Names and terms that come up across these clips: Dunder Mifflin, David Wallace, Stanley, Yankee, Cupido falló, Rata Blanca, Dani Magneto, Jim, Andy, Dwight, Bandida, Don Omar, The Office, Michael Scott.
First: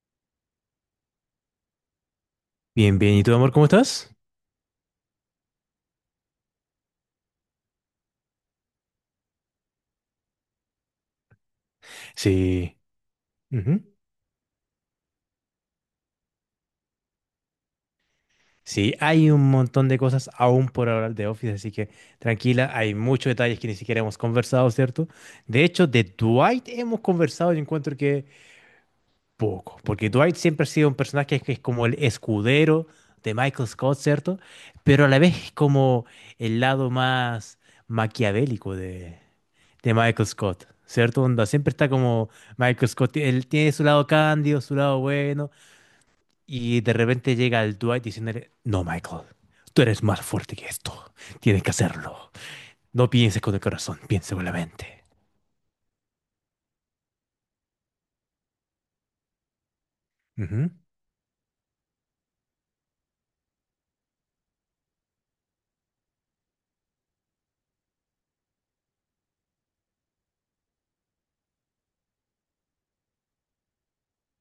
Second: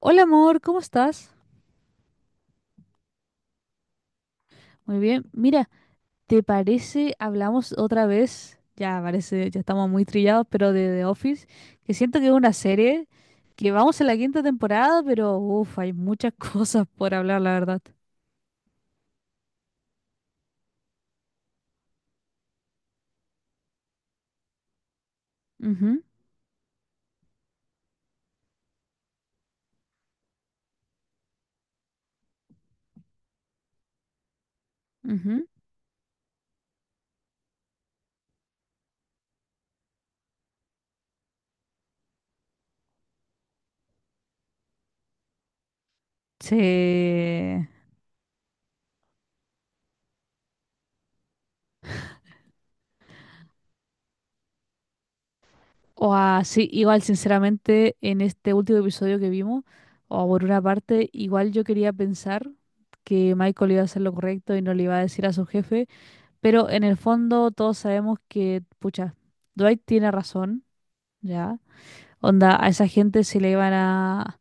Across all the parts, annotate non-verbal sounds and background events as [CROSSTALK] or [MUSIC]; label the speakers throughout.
Speaker 1: Hola amor, ¿cómo estás?
Speaker 2: Bien, bien. ¿Y tú, amor, cómo estás?
Speaker 1: Muy bien. Mira, ¿te parece hablamos otra vez? Ya parece, ya estamos muy trillados, pero de The Office, que siento que es una
Speaker 2: Sí.
Speaker 1: serie que
Speaker 2: Ujú.
Speaker 1: vamos a la quinta temporada, pero uff, hay muchas [LAUGHS] cosas por hablar, la verdad.
Speaker 2: Sí, hay un montón de cosas aún por hablar de Office, así que tranquila, hay muchos detalles que ni siquiera hemos conversado, ¿cierto? De hecho,
Speaker 1: Ujú,
Speaker 2: de Dwight hemos conversado y encuentro que poco, porque Dwight siempre ha sido un personaje que es como el escudero de Michael Scott, ¿cierto? Pero a la
Speaker 1: ujú.
Speaker 2: vez es como el lado más maquiavélico de Michael Scott, ¿cierto? Onda, siempre está como Michael Scott, él tiene su lado cándido, su lado bueno.
Speaker 1: Sí.
Speaker 2: Y de repente llega el Dwight diciéndole, no, Michael, tú eres más fuerte que esto. Tienes que hacerlo. No pienses con el corazón, piensa con la mente.
Speaker 1: O así, igual sinceramente en este último episodio que vimos, o por una
Speaker 2: Ujú,
Speaker 1: parte, igual yo quería pensar que Michael iba a hacer lo correcto y no le iba a decir a su jefe. Pero en el fondo todos sabemos que, pucha, Dwight tiene razón, ¿ya? Onda, a esa gente se le iban a,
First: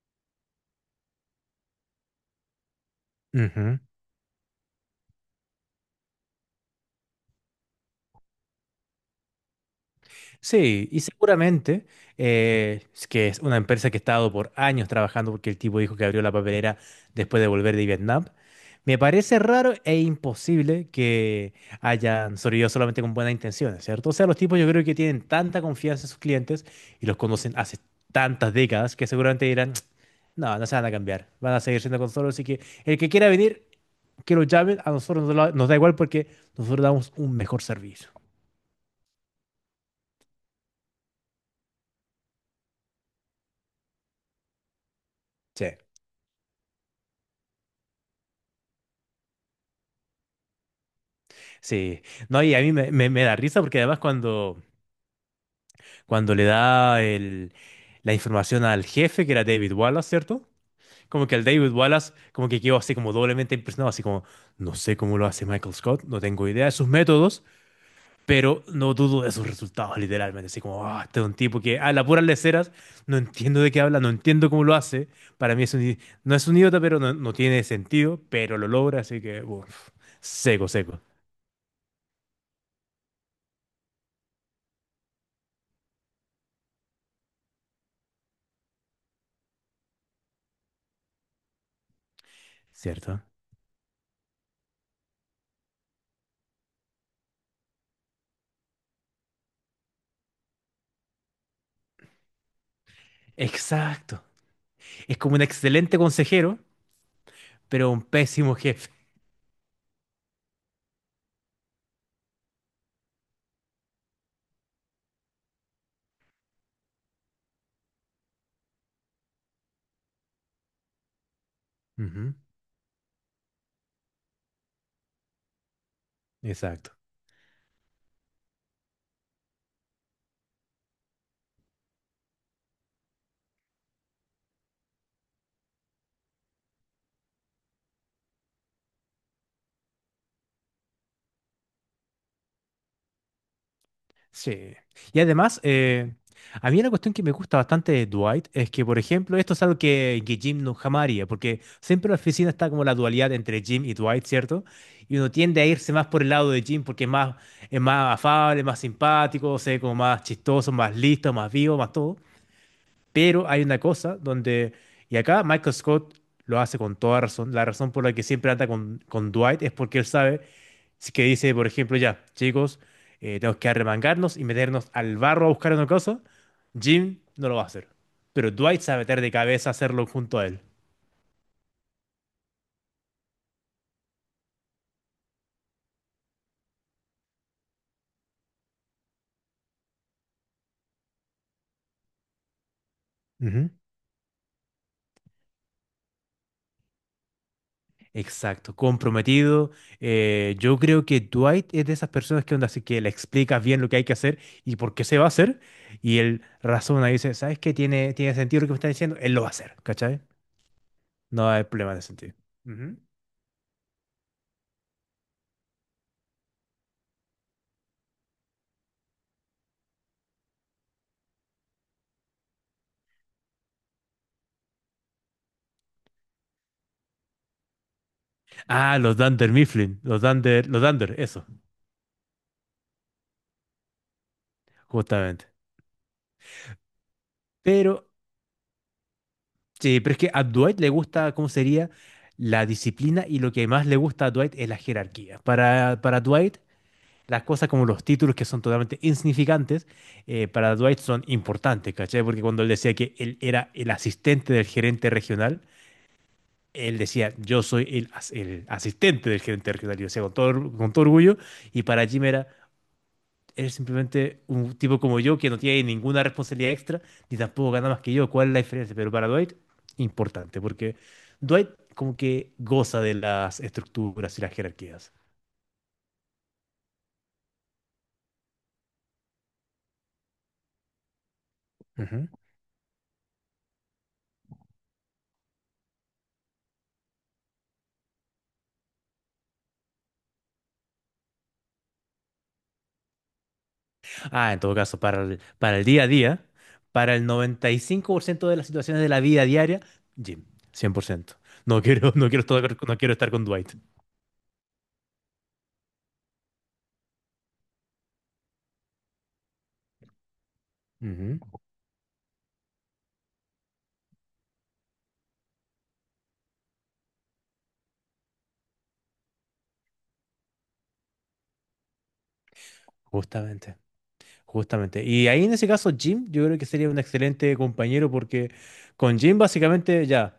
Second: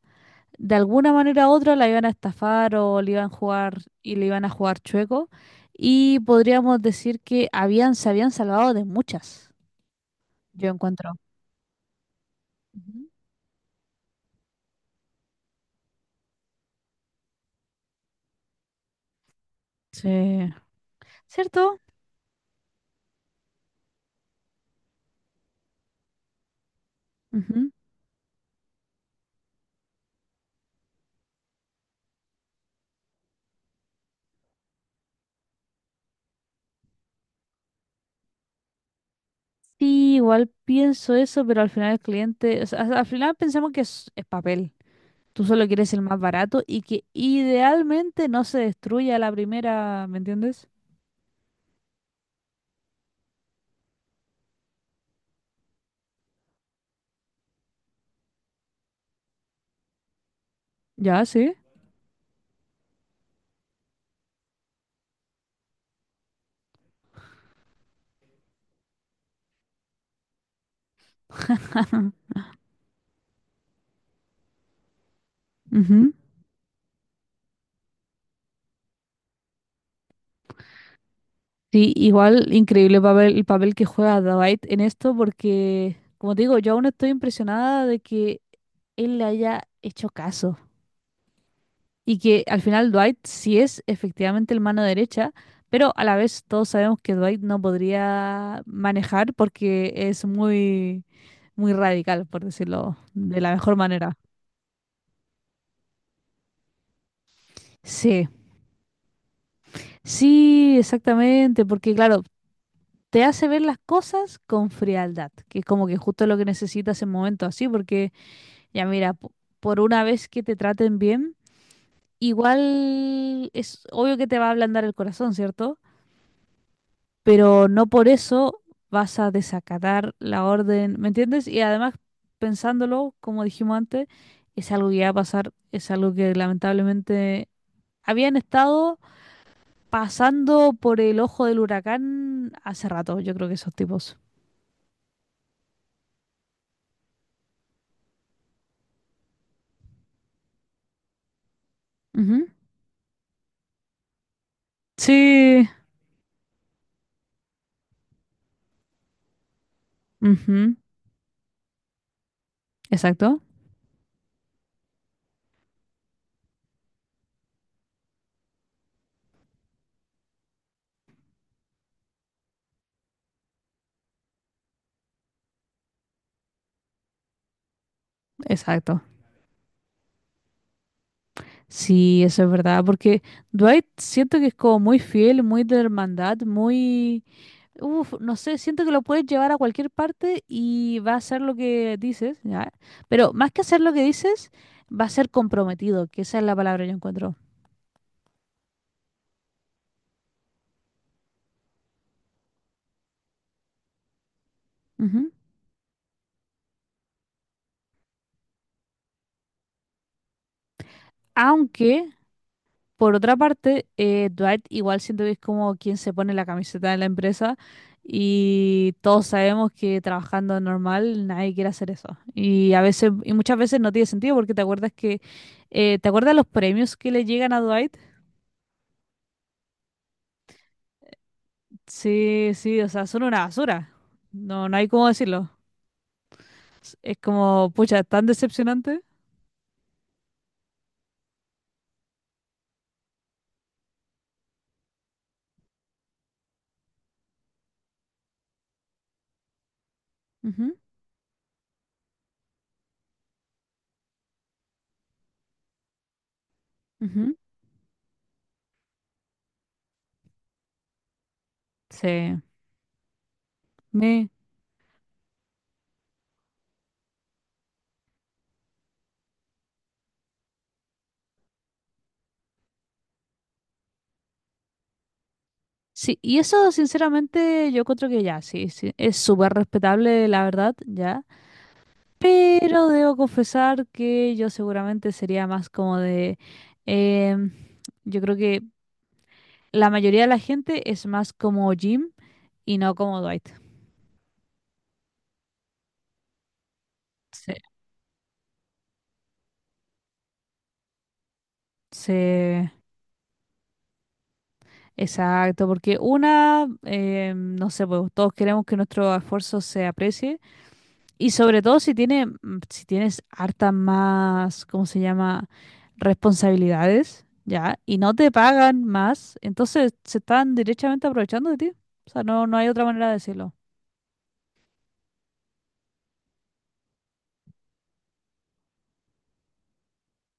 Speaker 1: de alguna manera u otra, la iban a estafar o le iban a jugar
Speaker 2: ujú.
Speaker 1: y le iban a jugar chueco. Y podríamos decir que habían, se habían salvado de muchas, yo
Speaker 2: Sí, y
Speaker 1: encuentro.
Speaker 2: seguramente es
Speaker 1: Ujú.
Speaker 2: que es una empresa que ha estado por años trabajando porque el tipo dijo que abrió la papelera después de volver de Vietnam. Me parece raro e
Speaker 1: Sí.
Speaker 2: imposible que
Speaker 1: ¿Cierto?
Speaker 2: hayan sobrevivido solamente con buenas intenciones, ¿cierto? O sea, los tipos yo creo que tienen tanta confianza en sus clientes y los conocen
Speaker 1: Ujú.
Speaker 2: hace tantas décadas que seguramente dirán, no, no se van a cambiar, van a seguir siendo con nosotros, así que el que quiera venir, que lo llamen, a nosotros nos da igual porque nosotros damos un mejor servicio.
Speaker 1: Sí, igual pienso eso, pero al final el cliente, o sea, al final pensamos que es papel. Tú solo
Speaker 2: Sí.
Speaker 1: quieres el más barato y que idealmente no se destruya a la primera, ¿me entiendes?
Speaker 2: Sí, no, y a mí me da risa porque además cuando le da la información al jefe, que era David Wallace, ¿cierto?
Speaker 1: Ya,
Speaker 2: Como que el
Speaker 1: sí.
Speaker 2: David Wallace como que quedó así como doblemente impresionado, así como, no sé cómo lo hace Michael Scott, no tengo idea de sus métodos, pero no dudo de sus resultados, literalmente, así como, ah, este es un tipo que a las puras leceras, no entiendo de qué habla, no entiendo cómo lo hace, para mí
Speaker 1: Ujú.
Speaker 2: no es un idiota, pero no, no tiene sentido, pero lo logra, así que, uf, seco, seco,
Speaker 1: Sí, igual increíble papel, el papel que juega Dwight en esto porque, como te digo, yo aún estoy impresionada de que él le haya hecho caso y que al final Dwight
Speaker 2: ¿cierto?
Speaker 1: sí es efectivamente el mano derecha, pero a la vez todos sabemos que Dwight no podría manejar porque es muy, muy radical, por decirlo de la mejor manera.
Speaker 2: Exacto. Es como un excelente consejero, pero un
Speaker 1: Sí,
Speaker 2: pésimo jefe.
Speaker 1: sí, exactamente, porque claro, te hace ver las cosas con frialdad, que es como que justo lo que necesitas en momentos así, porque ya mira, por una vez que te traten bien,
Speaker 2: Ujú.
Speaker 1: igual es obvio que te va a ablandar el corazón, ¿cierto?
Speaker 2: Exacto.
Speaker 1: Pero no por eso vas a desacatar la orden, ¿me entiendes? Y además, pensándolo, como dijimos antes, es algo que va a pasar, es algo que lamentablemente habían estado pasando por el ojo del huracán hace rato, yo creo que esos tipos.
Speaker 2: Sí. Y además, a mí una cuestión que me gusta bastante de Dwight es que, por ejemplo, esto es algo que Jim no jamás haría, porque siempre en la
Speaker 1: Ujú.
Speaker 2: oficina está como la dualidad entre Jim y Dwight, ¿cierto? Y uno tiende a
Speaker 1: Sí,
Speaker 2: irse más por el lado de Jim porque es más afable, más simpático, o sea, como más chistoso,
Speaker 1: ujú,
Speaker 2: más listo, más vivo, más todo.
Speaker 1: exacto,
Speaker 2: Pero hay una cosa donde, y acá Michael Scott lo hace con toda razón, la razón por la que siempre anda con Dwight es porque él sabe si que dice, por ejemplo, ya, chicos, tenemos que arremangarnos y meternos al barro a buscar una cosa, Jim no lo va a hacer, pero Dwight sabe
Speaker 1: exacto.
Speaker 2: meter de cabeza a hacerlo junto a él.
Speaker 1: Sí, eso es verdad, porque Dwight siento que es como muy fiel, muy de hermandad, muy... Uf, no sé, siento que lo puedes llevar a cualquier parte y va a hacer lo que dices, ¿ya? Pero más que
Speaker 2: Ujú.
Speaker 1: hacer lo que dices, va a ser comprometido, que esa es la palabra que yo encuentro.
Speaker 2: Exacto, comprometido. Yo creo que Dwight es de esas personas que onda, así que le explicas bien lo que hay que hacer y por qué se va a
Speaker 1: Ujú.
Speaker 2: hacer. Y él razona y dice, ¿sabes qué? Tiene sentido lo que me está diciendo. Él lo va a hacer, ¿cachai? No hay problema de
Speaker 1: Aunque
Speaker 2: sentido. Ujú.
Speaker 1: por otra parte, Dwight igual siento que es como quien se pone la camiseta de la empresa y todos sabemos que trabajando normal nadie quiere hacer eso. Y a veces, y muchas veces no tiene sentido porque te acuerdas que, ¿te acuerdas los premios que le llegan a Dwight?
Speaker 2: Ah, los Dunder Mifflin, los Dunder, eso,
Speaker 1: Sí, sí, o sea, son una basura. No, no hay cómo
Speaker 2: justamente.
Speaker 1: decirlo. Es como,
Speaker 2: Pero,
Speaker 1: pucha, tan decepcionante.
Speaker 2: sí, pero es que a Dwight le gusta, ¿cómo sería? La disciplina y lo que más le gusta a Dwight es la jerarquía. Para Dwight, las cosas como los títulos que son totalmente insignificantes, para
Speaker 1: Ujú,
Speaker 2: Dwight son importantes, ¿cachai? Porque cuando él decía que él era el asistente del gerente regional, él decía,
Speaker 1: ujú.
Speaker 2: yo soy el asistente del gerente regional, y lo decía con todo orgullo, y para Jim
Speaker 1: Sí,
Speaker 2: era, es
Speaker 1: me...
Speaker 2: simplemente un tipo como yo que no tiene ninguna responsabilidad extra, ni tampoco gana más que yo, ¿cuál es la diferencia? Pero para Dwight, importante, porque Dwight como que goza de las estructuras y las jerarquías.
Speaker 1: Sí, y eso sinceramente yo encuentro que ya, sí, sí, es súper respetable, la verdad, ya. Pero debo confesar que yo seguramente sería más como de... em, yo creo que la mayoría de la gente es más como Jim y no como Dwight.
Speaker 2: Ah, en todo caso, para el día a día, para el
Speaker 1: Sí.
Speaker 2: 95% de las situaciones de la vida diaria, Jim, 100%. No quiero,
Speaker 1: Sí,
Speaker 2: [LAUGHS] no quiero, estar, no quiero estar con Dwight.
Speaker 1: exacto, porque una, no sé, pues todos queremos que nuestro esfuerzo se aprecie. Y
Speaker 2: Ujú,
Speaker 1: sobre todo si tiene, si tienes hartas más, ¿cómo se llama? Responsabilidades, ¿ya? Y no te pagan más, entonces se están derechamente aprovechando de ti. O sea, no, no hay otra manera de decirlo.
Speaker 2: justamente. Justamente. Y ahí en ese caso, Jim, yo creo que sería un excelente compañero porque con Jim básicamente ya,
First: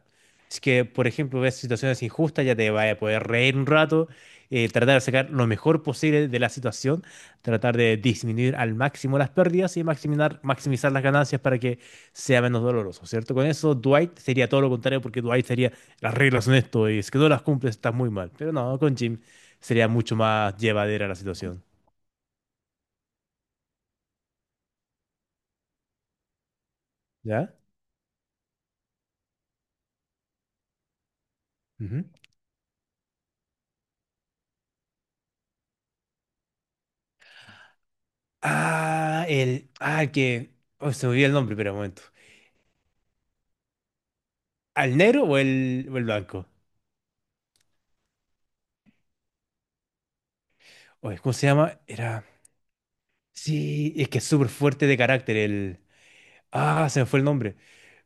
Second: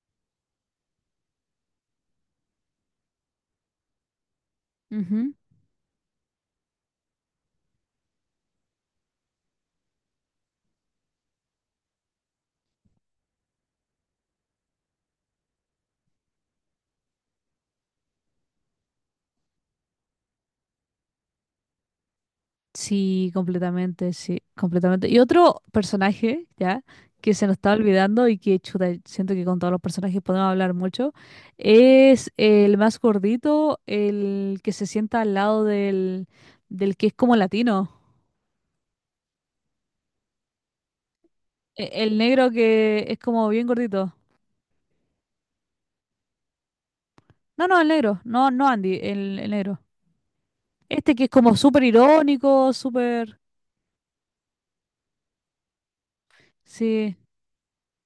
Speaker 2: si es que por ejemplo ves situaciones injustas, ya te vaya a poder reír un rato, tratar de sacar
Speaker 1: Ujú.
Speaker 2: lo mejor posible de la situación, tratar de disminuir al máximo las pérdidas y maximizar las ganancias para que sea menos doloroso, ¿cierto? Con eso, Dwight sería todo lo contrario porque Dwight sería, las reglas son esto y es que no las cumples, estás muy mal. Pero no, con Jim sería mucho más llevadera la situación,
Speaker 1: Sí, completamente, sí, completamente. Y otro personaje, ¿ya? Que se
Speaker 2: ¿ya?
Speaker 1: nos está olvidando y que, chuta, siento que con todos los personajes podemos hablar mucho, es el más gordito, el que se sienta al lado del que es como latino.
Speaker 2: Ah, el. Ah, el que. Oh, se me olvidó el nombre, pero un momento.
Speaker 1: El negro que es como bien gordito.
Speaker 2: ¿Al negro o el blanco?
Speaker 1: No, no, el negro. No, no Andy, el negro. Este
Speaker 2: Oye,
Speaker 1: que es
Speaker 2: ¿cómo se
Speaker 1: como
Speaker 2: llama?
Speaker 1: súper
Speaker 2: Era.
Speaker 1: irónico, súper...
Speaker 2: Sí, es que es súper fuerte de carácter el. Ah, se me
Speaker 1: Sí,
Speaker 2: fue el nombre.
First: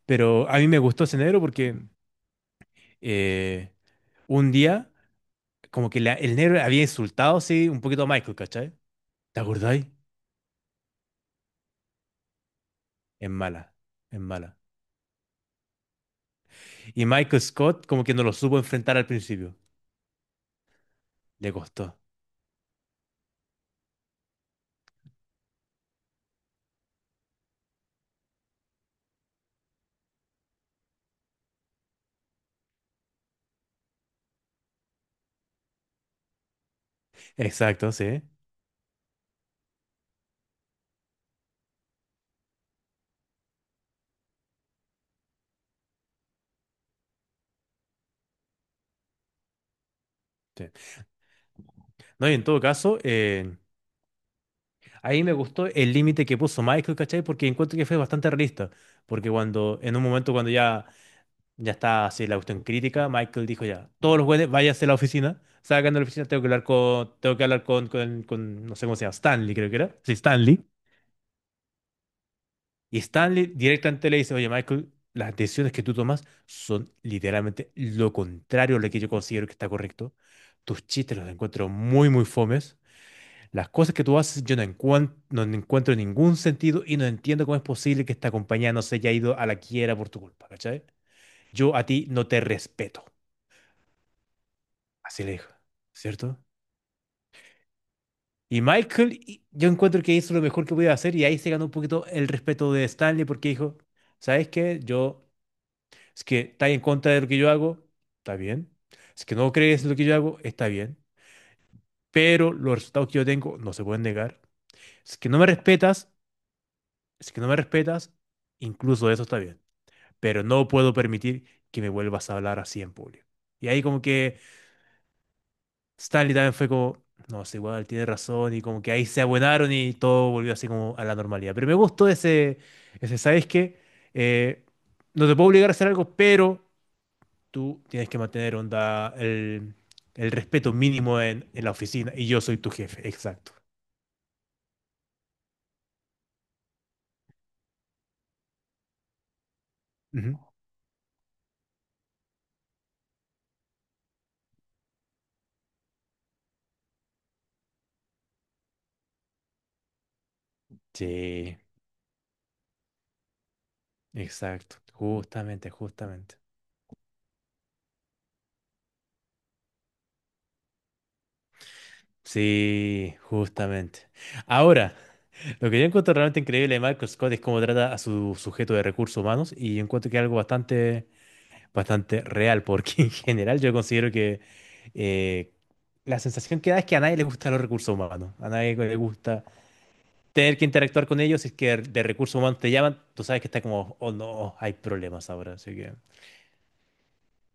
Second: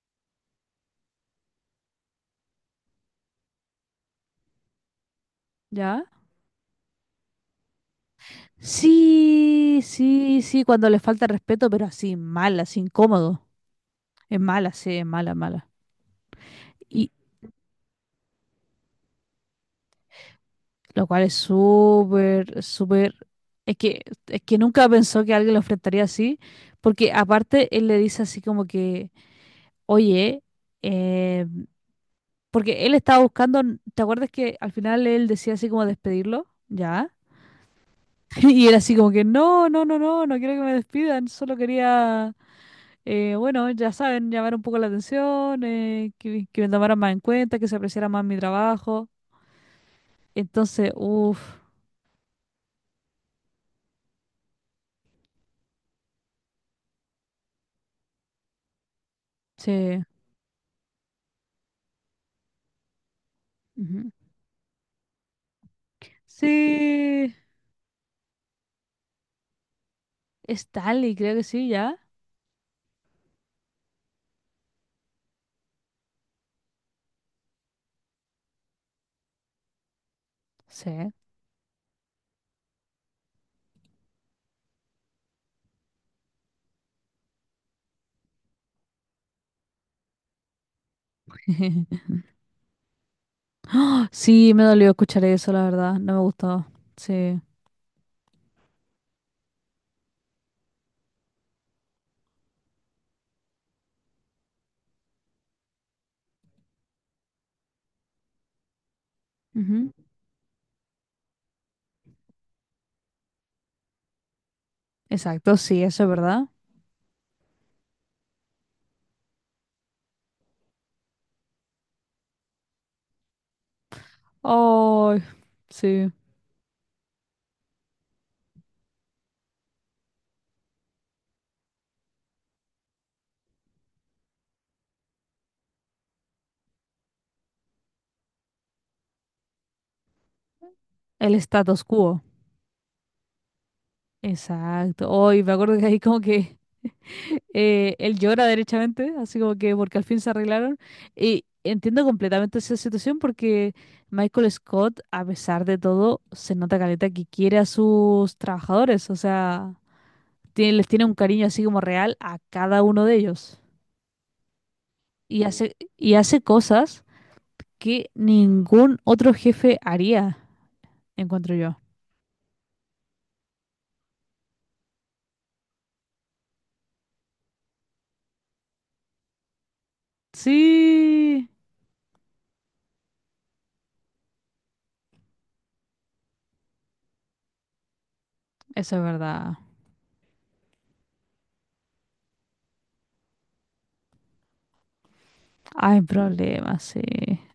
Speaker 2: Pero a mí me gustó ese negro porque eh, un día, como que
Speaker 1: ¿ya?
Speaker 2: el negro había insultado, sí, un poquito a Michael, ¿cachai? ¿Te
Speaker 1: Sí,
Speaker 2: acordáis?
Speaker 1: sí, sí, cuando le falta respeto, pero así, mal, así,
Speaker 2: Es
Speaker 1: incómodo.
Speaker 2: mala, es
Speaker 1: Es
Speaker 2: mala.
Speaker 1: mala, sí, es mala, mala.
Speaker 2: Y
Speaker 1: Y
Speaker 2: Michael Scott, como que no lo supo enfrentar al principio.
Speaker 1: lo cual es
Speaker 2: Le costó.
Speaker 1: súper, súper... Es que, es que nunca pensó que alguien lo enfrentaría así, porque aparte él le dice así como que, oye, em, porque él estaba buscando, ¿te acuerdas que al final él decía así como despedirlo? Ya.
Speaker 2: Exacto, sí.
Speaker 1: [LAUGHS] Y era así como que, no, no, no, no, no quiero que me despidan, solo quería, bueno, ya saben, llamar un poco la atención, que me tomaran más en cuenta, que se apreciara más mi trabajo.
Speaker 2: Sí.
Speaker 1: Entonces, uff,
Speaker 2: No, y en todo caso, ahí me gustó el límite que puso Michael, ¿cachai? Porque encuentro que fue bastante realista. Porque en
Speaker 1: sí.
Speaker 2: un momento cuando ya está así la cuestión crítica, Michael dijo ya,
Speaker 1: Ujú.
Speaker 2: todos los jueves váyanse a la oficina, salgan de la oficina,
Speaker 1: Sí,
Speaker 2: tengo que hablar con, no sé cómo se llama, Stanley creo que era. Sí, Stanley.
Speaker 1: Stanley, creo que sí, ya.
Speaker 2: Y Stanley directamente le dice, oye, Michael, las decisiones que tú tomas son literalmente lo contrario a lo que yo considero que está correcto. Tus
Speaker 1: Sí.
Speaker 2: chistes los encuentro muy, muy fomes. Las cosas que tú haces yo no, no encuentro ningún sentido y no entiendo cómo es posible que esta compañía no se haya ido a la quiebra por tu culpa, ¿cachai? Yo a ti
Speaker 1: [LAUGHS]
Speaker 2: no te respeto.
Speaker 1: Sí, me dolió
Speaker 2: Así
Speaker 1: escuchar
Speaker 2: le dijo,
Speaker 1: eso, la verdad, no me
Speaker 2: ¿cierto?
Speaker 1: gustó. Sí.
Speaker 2: Y Michael, yo encuentro que hizo lo mejor que podía hacer y ahí se ganó un poquito el respeto de Stanley porque dijo, ¿sabes qué? Yo, es que estás en contra de lo que yo hago, está bien. Es que no crees
Speaker 1: Ujú.
Speaker 2: en lo que yo hago, está bien. Pero los resultados que yo tengo no se pueden negar. Si Es que no me
Speaker 1: Exacto, sí, eso es
Speaker 2: respetas,
Speaker 1: verdad.
Speaker 2: si es que no me respetas, incluso eso está bien. Pero no puedo permitir que me vuelvas a hablar así en público. Y ahí como que
Speaker 1: Ay, sí.
Speaker 2: Stanley también fue como, no, es igual, tiene razón, y como que ahí se abuenaron y todo volvió así como a la normalidad. Pero me gustó ese, ¿sabes qué? Eh, no te puedo obligar a hacer algo, pero tú tienes que mantener onda el respeto mínimo
Speaker 1: El
Speaker 2: en la
Speaker 1: status
Speaker 2: oficina
Speaker 1: quo.
Speaker 2: y yo soy tu jefe, exacto.
Speaker 1: Exacto. Hoy me acuerdo que ahí como que [LAUGHS] él llora derechamente, así como que porque al fin se
Speaker 2: Ujú.
Speaker 1: arreglaron. Y entiendo completamente esa situación porque Michael Scott, a pesar de todo, se nota caleta que quiere a sus trabajadores. O sea, les tiene un cariño
Speaker 2: Sí,
Speaker 1: así como real a cada uno de ellos.
Speaker 2: exacto, justamente,
Speaker 1: Y
Speaker 2: justamente.
Speaker 1: hace cosas que ningún otro jefe haría, encuentro yo.
Speaker 2: Sí, justamente. Ahora, lo que yo encuentro realmente increíble de Michael Scott es cómo trata a su sujeto de recursos humanos y yo encuentro que es algo bastante,
Speaker 1: Sí,
Speaker 2: bastante real, porque [LAUGHS] en general yo considero que eh, la sensación que da es que a nadie le gustan los recursos humanos, a nadie le
Speaker 1: eso es
Speaker 2: gusta
Speaker 1: verdad.
Speaker 2: tener que interactuar con ellos, si es que de recursos humanos te llaman, tú sabes que está como, oh no, hay problemas ahora, así que...
Speaker 1: Hay problemas, sí.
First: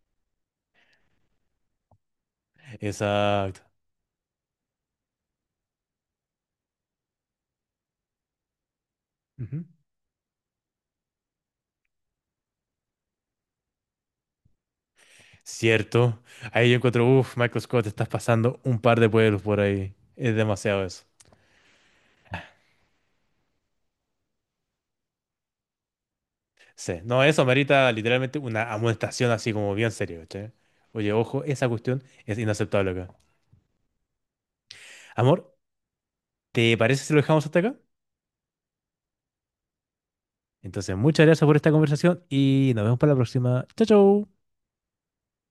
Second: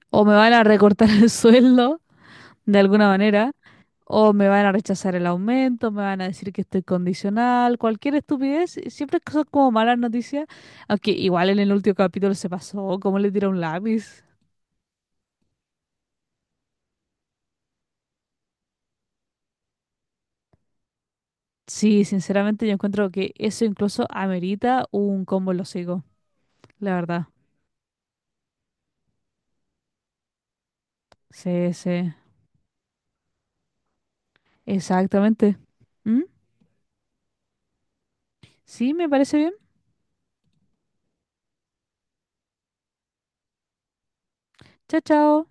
Speaker 1: O me van a recortar el [LAUGHS] sueldo de alguna manera,
Speaker 2: Exacto.
Speaker 1: o me van a rechazar el aumento, me van a decir que estoy condicional, cualquier estupidez, siempre cosas
Speaker 2: Ujú.
Speaker 1: como malas noticias, aunque igual en el último capítulo se pasó, como le tira un lápiz.
Speaker 2: Cierto. Ahí yo encuentro, uff, Michael Scott, estás pasando un par de pueblos por ahí. Es demasiado eso.
Speaker 1: Sí, sinceramente yo encuentro que eso incluso amerita un combo en los hocicos, la
Speaker 2: Sí, no,
Speaker 1: verdad.
Speaker 2: eso merita literalmente una amonestación así como bien seria, ¿cachai? Oye, ojo, esa
Speaker 1: Sí,
Speaker 2: cuestión
Speaker 1: sí,
Speaker 2: es inaceptable acá. Amor,
Speaker 1: exactamente. ¿Mm?
Speaker 2: ¿te parece si lo dejamos hasta acá?
Speaker 1: Sí, me parece bien.
Speaker 2: Entonces, muchas gracias por esta conversación y nos vemos para la próxima. Chao, chao.
Speaker 1: Chao, chao.